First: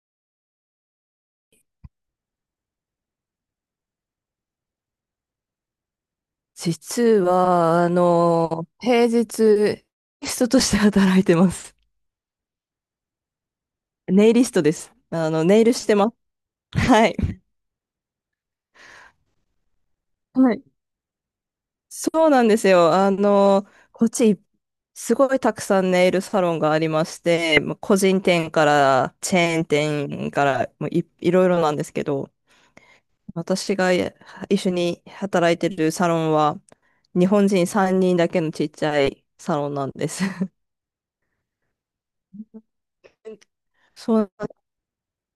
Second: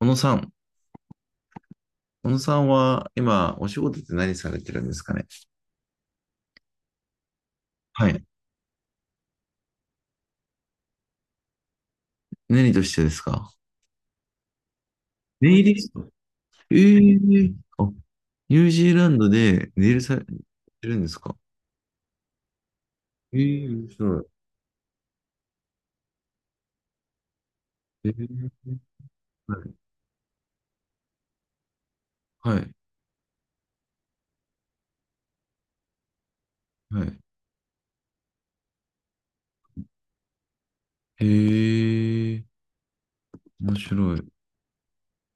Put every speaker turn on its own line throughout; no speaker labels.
小野さん、小野さんは今、お仕事って何されてるんですかね。
実は、
はい。
平日、リストとして働いてます。
何としてですか。
ネイリストです。
ネ
ネ
イ
イル
リ
し
ス
て
ト。
ま
え
す。はい。
え。あ、ニュージーランドでネイルされて
はい。
るんですか。
そうなんですよ。
ええ、面
こっ
白い。
ち、すごいたくさんネイルサロンがありまして、まあ個
ええ。
人店からチェ
は
ーン
い。
店からもういろいろなんですけど、私が一緒に働いてるサロンは、
はい。
日本人3人だけのちっちゃいサロンなんです。
ええー、 面白
そう。
い。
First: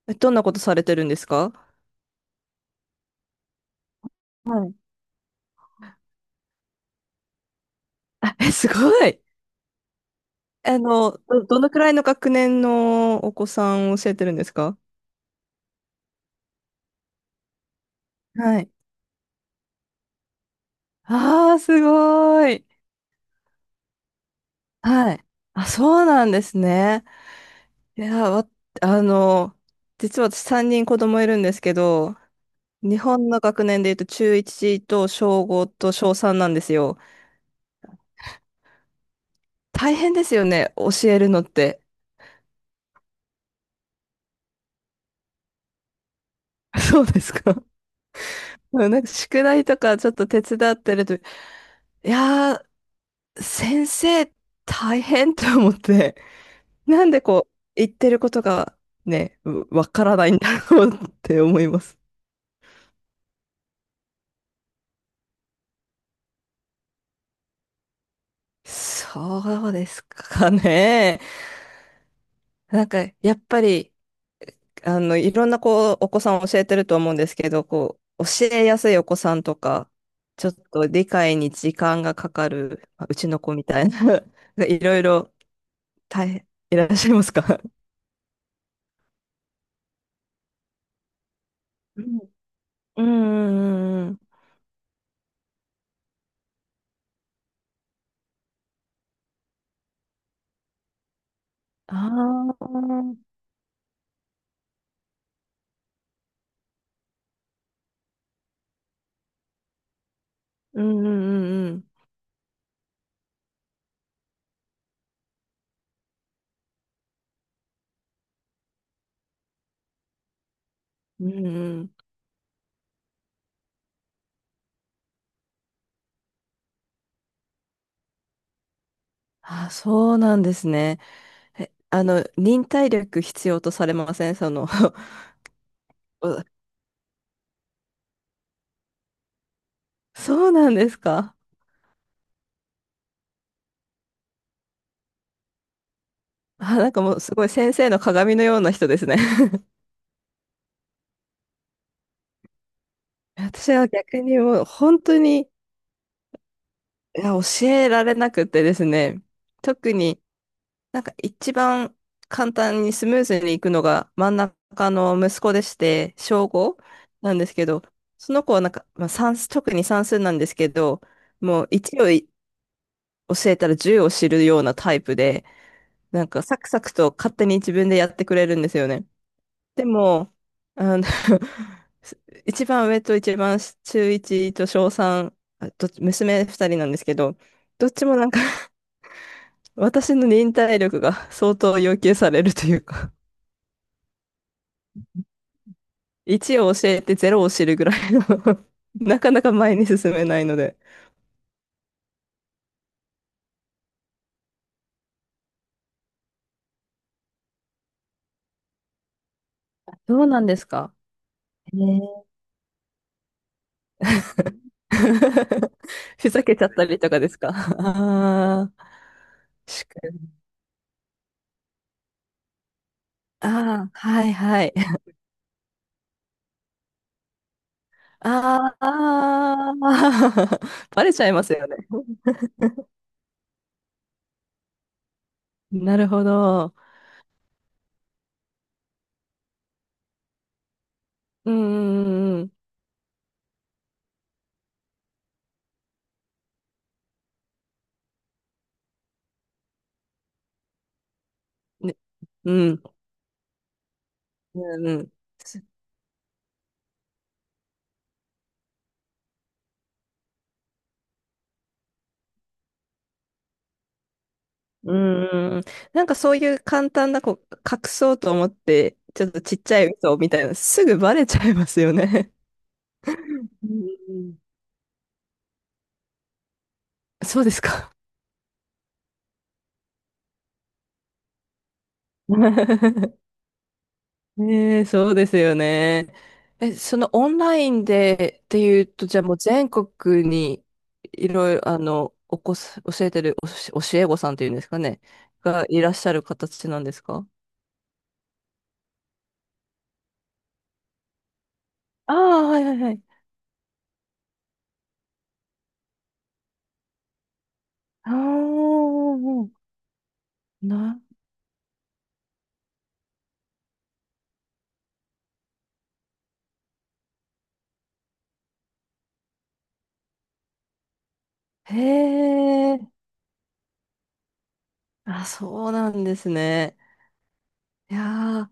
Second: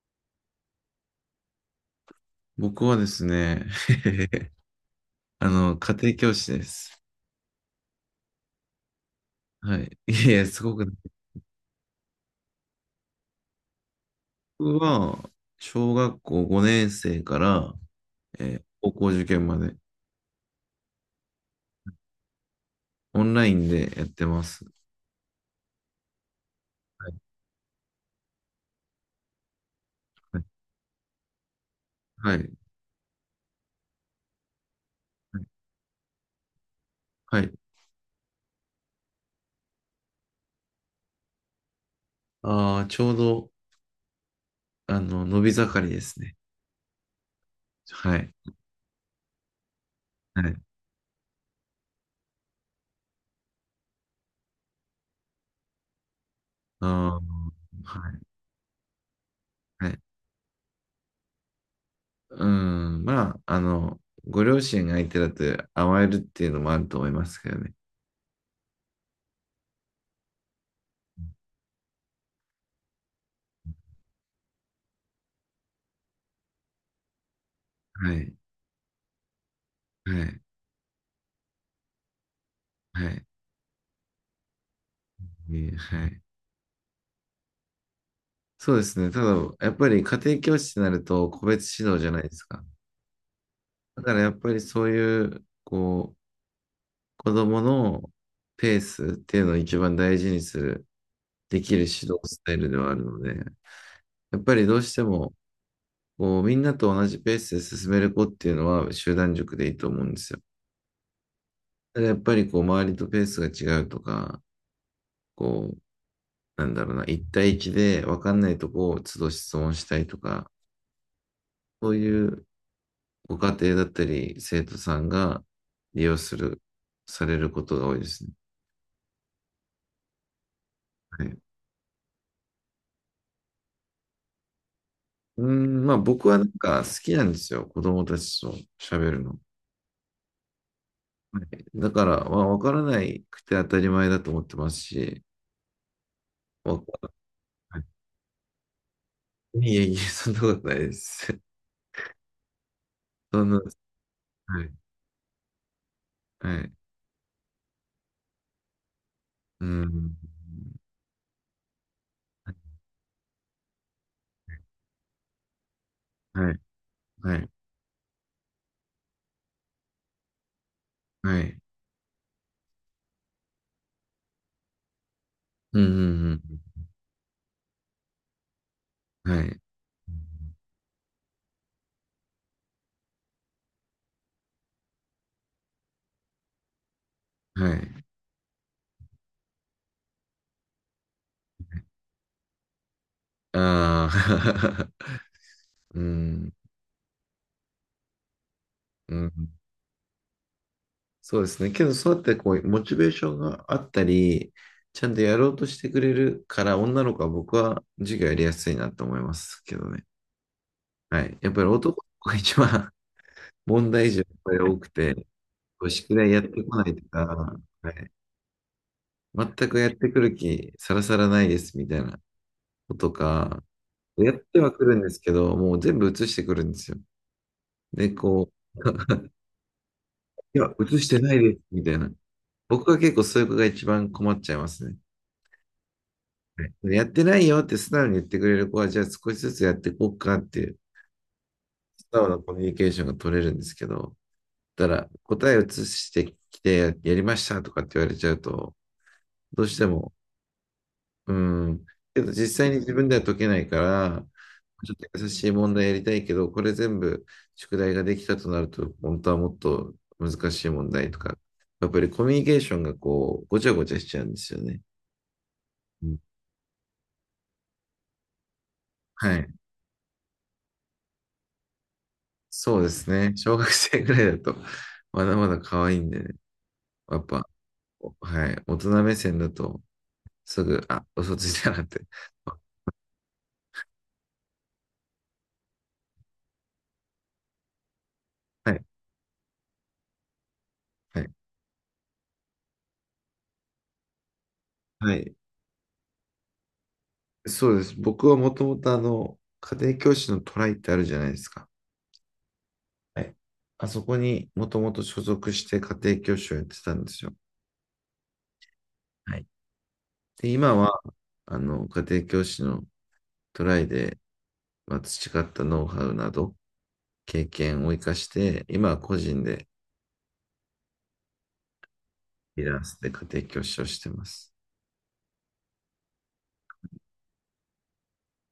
どんなことされてるんですか？
僕はですね、
はい。
家庭教師です。
あ、え、すごい。
はい。いやいや、すごく、
どのくらいの学年のお子さんを教えてるんです
僕
か？
は、小学校5年生から、
はい。
高校受験まで、
ああー、すごい。
オンラインでやってます。
はい。あ、そうなんですね。
はい。
いや、わ、あの、実は私3人子供いるんですけど、
はい。
日本の学年で言うと中1と小5と小3なんですよ。
はい。
大変ですよね、教えるのって。
ああー、ちょうど、伸び盛りですね。
そうですか。う
はい。
ん、なんか宿題とかちょっと
は
手
い。
伝ってると、いやー、先生大変と思って、なん
ああ、
でこう、言ってる
は
ことがね、
い。
わ
はい。
からないんだろうって思います。
うん。まあ、ご両親が相手だと甘えるっていうのもあると思いますけどね。
そうですかね。なんか、やっぱり、いろんなこう、お子さんを教えてると思うんですけど、こ
は
う、
い。
教えやすいお子さんとか、
はい。
ちょっと理解に時間がかかる、ま
は
あう
い。
ちの子みたいな、いろいろ
ね、はい。
大変、いらっしゃいますか？
そうですね。ただ、やっぱり家庭教師になると個別指導
う
じゃないで
ん。
すか。
うんう
だ
んうんう
から
ん。
やっぱりそういう、こう、子供のペースっていうのを一番大事にする、できる指導スタイ
あ
ルではあるの
あ。
で、やっぱりどうしても、こう、みんなと同じペースで進める子っていうのは集団塾でいいと思うんですよ。
うんうんうん
ただやっぱりこう、周りとペースが違うとか、こう、なんだろうな、一対一で分かんないとこを都度質問したいとか、
うん。うんう
そ
ん。
ういうご家庭だったり、生徒さんが利用する、されることが多いですね。
あ、そうなんですね。
はい。
え、忍耐力必要とされませんその？
うーん、まあ僕は
お
なんか好きなんですよ。子供たちと喋るの。
そうなんですか？
はい。だから、まあ、分からないくて当たり前だと思ってますし、
あ、なんか
わ
もうすごい先生の鏡のような人ですね。
いえいえ、そんなことないです。そんな、
私は逆にも
は
う
い、
本当に、
はい、
いや、教えられなくてですね。
う
特
ん、
になんか一番簡単にスムーズにいくのが真ん中の息子でして、小
はい、
5な
は
んで
い、
すけど、その子はなんか、まあ、算数、特に算数なんですけど、
はい、
もう1を教えたら10を知るようなタイプで、
うん、う
なんかサ
ん、
クサクと勝手に自分でやってくれるんですよね。
うん、はい、
でも、あの 一番上と一番中1と小3、あ、どっち娘2人なんですけど、
は
どっ
い、
ちもなんか私の忍耐力が相当要求されるというか
ああ、うん、
1を教えてゼロを知るぐらいの
う
な
ん、
かなか前に進めないので。
そうですね。けど、そうやってこう、モチベーションがあったり、ちゃんとやろうとしてくれるから、女の子は僕は授業やりやすいなと思いますけど ね。
そうなんですか。
はい。やっぱり
え
男の
ー。
子が一番 問題児がやっぱり多くて、こう宿題
ふ
やっ
ざけ
て
ちゃっ
こ
た
ない
り
と
とか
か、
ですか？
はい。
ああ。
全 く
し
やっ
か
てくる気さらさらないですみたいなことか、
ああ、は
や
い
って
は
は
い。
くるんですけど、もう全部映してくるんですよ。で、こ
ああ、
う、いや、映
バ
し
レ
て
ちゃ
な
い
い
ます
です
よね。
みたいな。僕は結構そういう子が一番困っちゃいますね。
なるほど。
はい。やってないよって素直に言ってくれる子は、じゃあ少しずつやっていこうかっていう、
う
素直
ん
な
う
コ
ん
ミュニケーションが取れるんですけど、だから答えを移してきて、やりましたとかって言われちゃうと、どうしても、うん。
うん。ね。
けど
う
実際に
ん。
自分では解けないから、
うん
ちょっ
う
と
ん。
優しい問題やりたいけど、これ全部宿題ができたとなると、本当はもっと難しい問題とか、やっぱりコミュニケーションがこう、ごちゃごちゃしちゃうんですよね。
うんうん。な
う
んか
ん。
そういう簡単なこう、隠そうと思って、ちょっ
は
と
い。
ちっちゃい嘘みたいな、すぐバレちゃいますよね。
そうですね。小
う
学生ぐらい
ん。
だと、まだまだ可愛いんでね。やっ
そう
ぱ、
ですか。
はい。大人目線だと、すぐ、あ、嘘ついたなって。
ねえ、そうですよね。え、そのオンラインでって
は
い
い。
うと、じゃあもう全国に
は
い
い。
ろいろ、あの、おこす、教えてる教え子さんっていうんですかね、
はい。
がいらっしゃる形なんですか？
そうです。僕はもともと家庭教師のトライってあるじゃないですか。
ああ、はいはいはい。
はい。あそこにもともと所属して家庭教師をやってたんですよ。
あ
はい。
あ、
で、今
な、
は、家庭教師のトライで、まあ、培ったノウハウなど、経験を生かして、今は個人で、
へ
フリーラン
え、
スで家庭教師をしてます。
あ、そうなんですね。いやー、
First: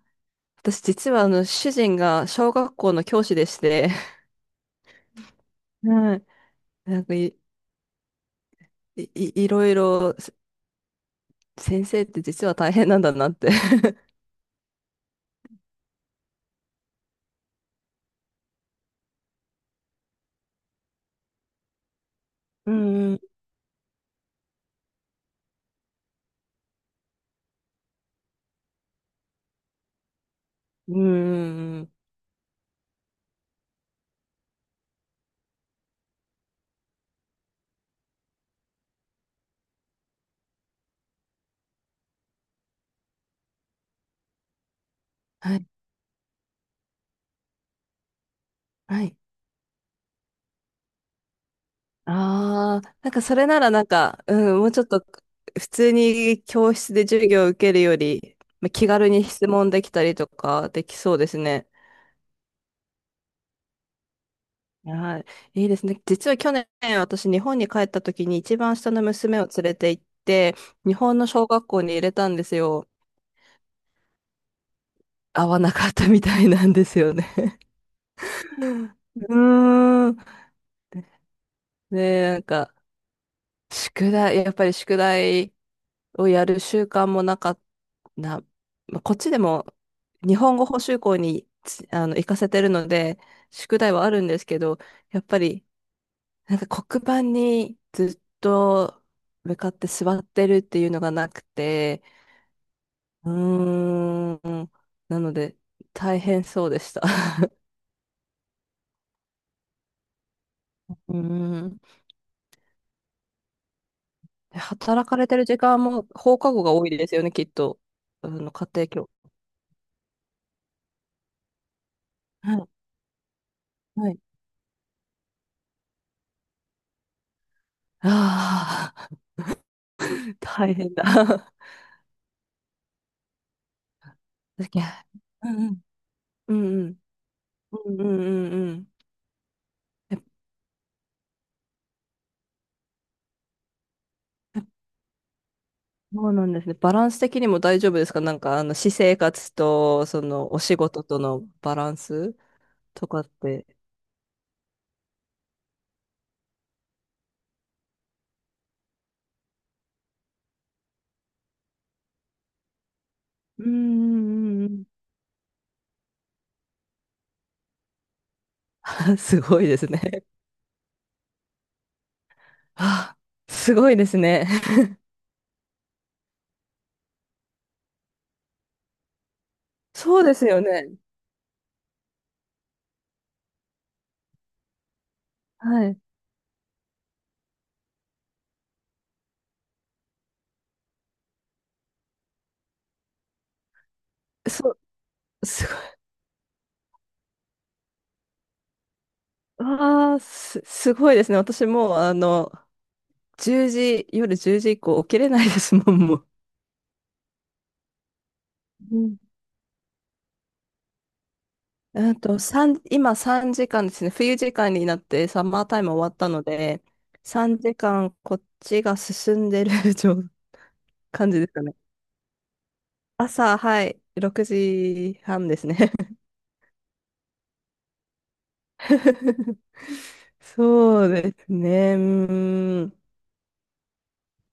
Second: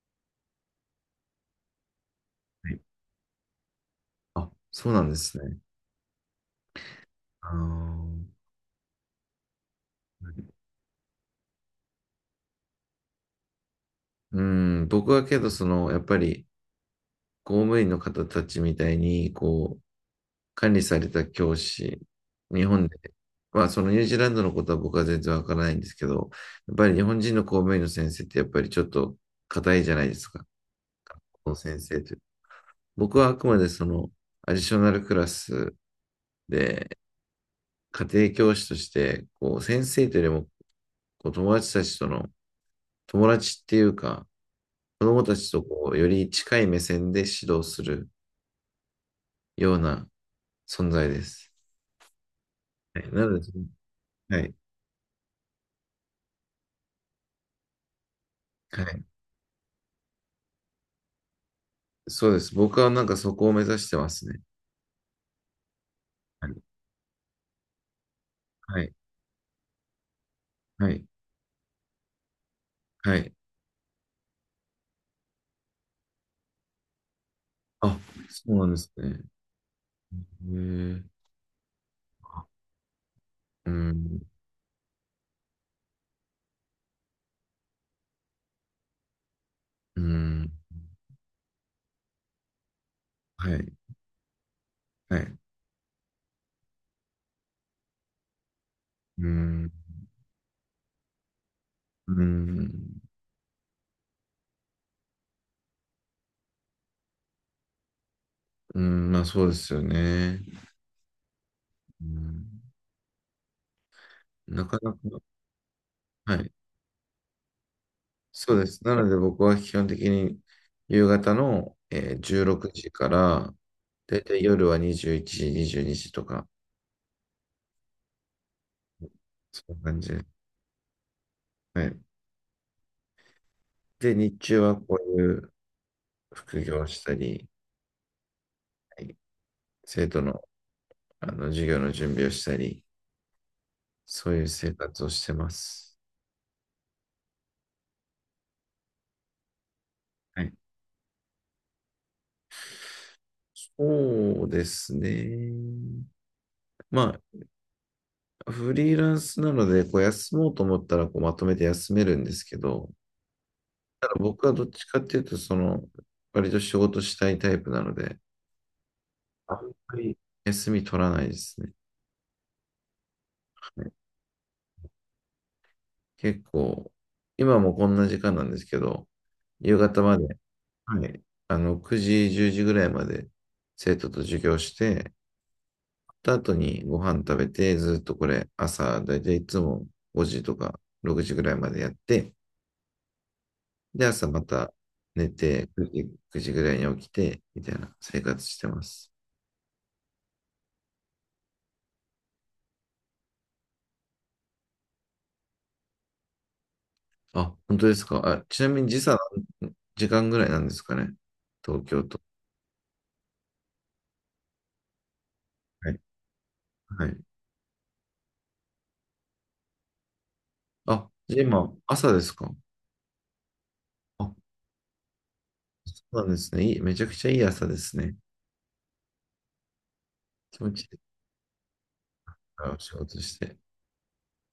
私実は主人が小
は
学
い。
校の教師でして、
あ、そうなんですね。
はい。なんかい
あー、
い、い、いろいろせ先生って実は大変なんだなって。
うん、僕はけど、その、やっぱり、公務員の方たちみたいに、管理された教師、日
う
本で、
ん、
まあそのニュージーランドのことは僕は全然わからないんですけど、やっぱり日本人の公務員の先生ってやっぱりちょっと硬いじゃないですか、
うん、
この先
うん。
生という。僕はあくまでそのアディショナルクラスで家庭教師として、こう先生というよりもこう友達たちとの友達っていうか、子供たち
は
と
い、
こうより近い目線で指導する
はい。
ような存在です。
ああ、
は
なん
い、
か
な
そ
の
れ
で、
ならなんか、
は
う
い、
ん、もうちょっと普通に教室で授業を受けるより、まあ
は
気軽
い。
に質問できたりとかできそうですね。
そうです。僕はなんかそこを目指してますね。
はい、いいですね。実は
は
去
い。
年私日本に帰った時に一番
は
下
い。
の娘を連れて行って、
は
日
い。
本の小学校に入れたんですよ。
はい。
合わなかったみたいなんですよね。
あ、そうなんです ね。
うーん。
へえ。
ね。なん
あ、
か、
う
宿
ん。
題、やっぱり宿題をやる習慣もなかったな。まあこっちでも
う
日
ん。
本語補習校につあの行かせてるので、
はい。
宿題はあるんですけど、
は
やっ
い。
ぱりなんか黒板にずっと
う
向か
ん。
って座ってるっていうのがなくて、
うん。
うーん、なので大変そうでした。
うん。まあそうですよね。
うーん。
うん。
で
なかなか。
働かれてる時間も
は
放
い。
課後が多いですよね、きっと。あの
そうで
家
す。
庭
なの
教。
で僕は基本的に夕方の、16
はい。
時から、
は
だ
い。
いたい夜は21時、22時とか、
ああ。
そんな感じで。
大変だ。
はい。で、日中
だ
は
け
こうい
う
う
んう
副業
んう
を
ん。
したり、
うんうんうんうん。
はい。生
や
徒
っ
の、授業の準備をしたり、そういう
ぱ、
生活をしてます。
そうなんですね。バランス的にも大丈夫ですか？なんか、私生活と、そ
はい。
の、お仕事とのバランスとかって。
そうですね。まあ、フリーランスなので、こう休もうと思ったらこうまとめて休めるんですけど、
うんう
ただ僕はど
んうんう
っち
ん。
かっていうと、その、割と仕事したいタイプなので、
あ、す
あ
ごい
ん
です
まり
ね。
休み取らないですね。
あ、す
はい、
ごいですね。
結構、今もこんな時間なんですけど、夕方ま
そうで
で、
すよね。
はい、9時、10時ぐらいまで生徒と授業して、
はい。
た後にご飯食べて、ずっとこれ朝、だいたいいつも5時とか6時ぐらいまでやって、で、朝ま
そ
た寝
う、
て、
すご
9
い。
時、くじぐらいに起きて、みたいな生活してます。
ああ、すごいですね。私もう、1時、夜10時以降起きれないですもん、もう。
あ、本当ですか。あ、ちなみに時差、時間ぐらいなんですかね。東京と。
今3時間ですね。冬時間になってサマータイ
は
ム
い。
終わったので、
はい。
3時間こっちが進んでる
あ、
感
じ
じ
ゃあ
ですか
今、
ね。
朝ですか。
朝、はい、
あ、
6時半ですね。
そうなんですね。めちゃくちゃいい朝ですね。気持ちいい
そうですね。う
から
ー
仕
ん。
事して。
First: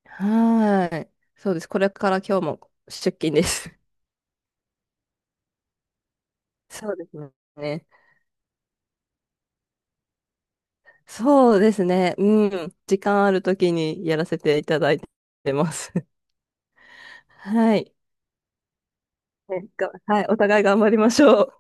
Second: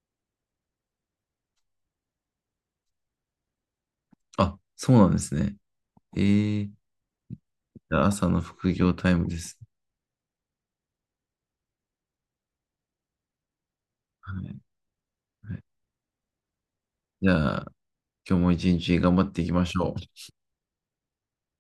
はい。そうです。これから今日も出勤です。
あ、そうなんですね。え ー、
そうですね。
朝の副業タイムです。
そうですね。うん。時間あるときにやらせ
はい。
ていただいて
はい。
ます。
じ ゃあ、
はい。
今日も一日頑張っていきましょう。
はい。お互い頑張りましょう。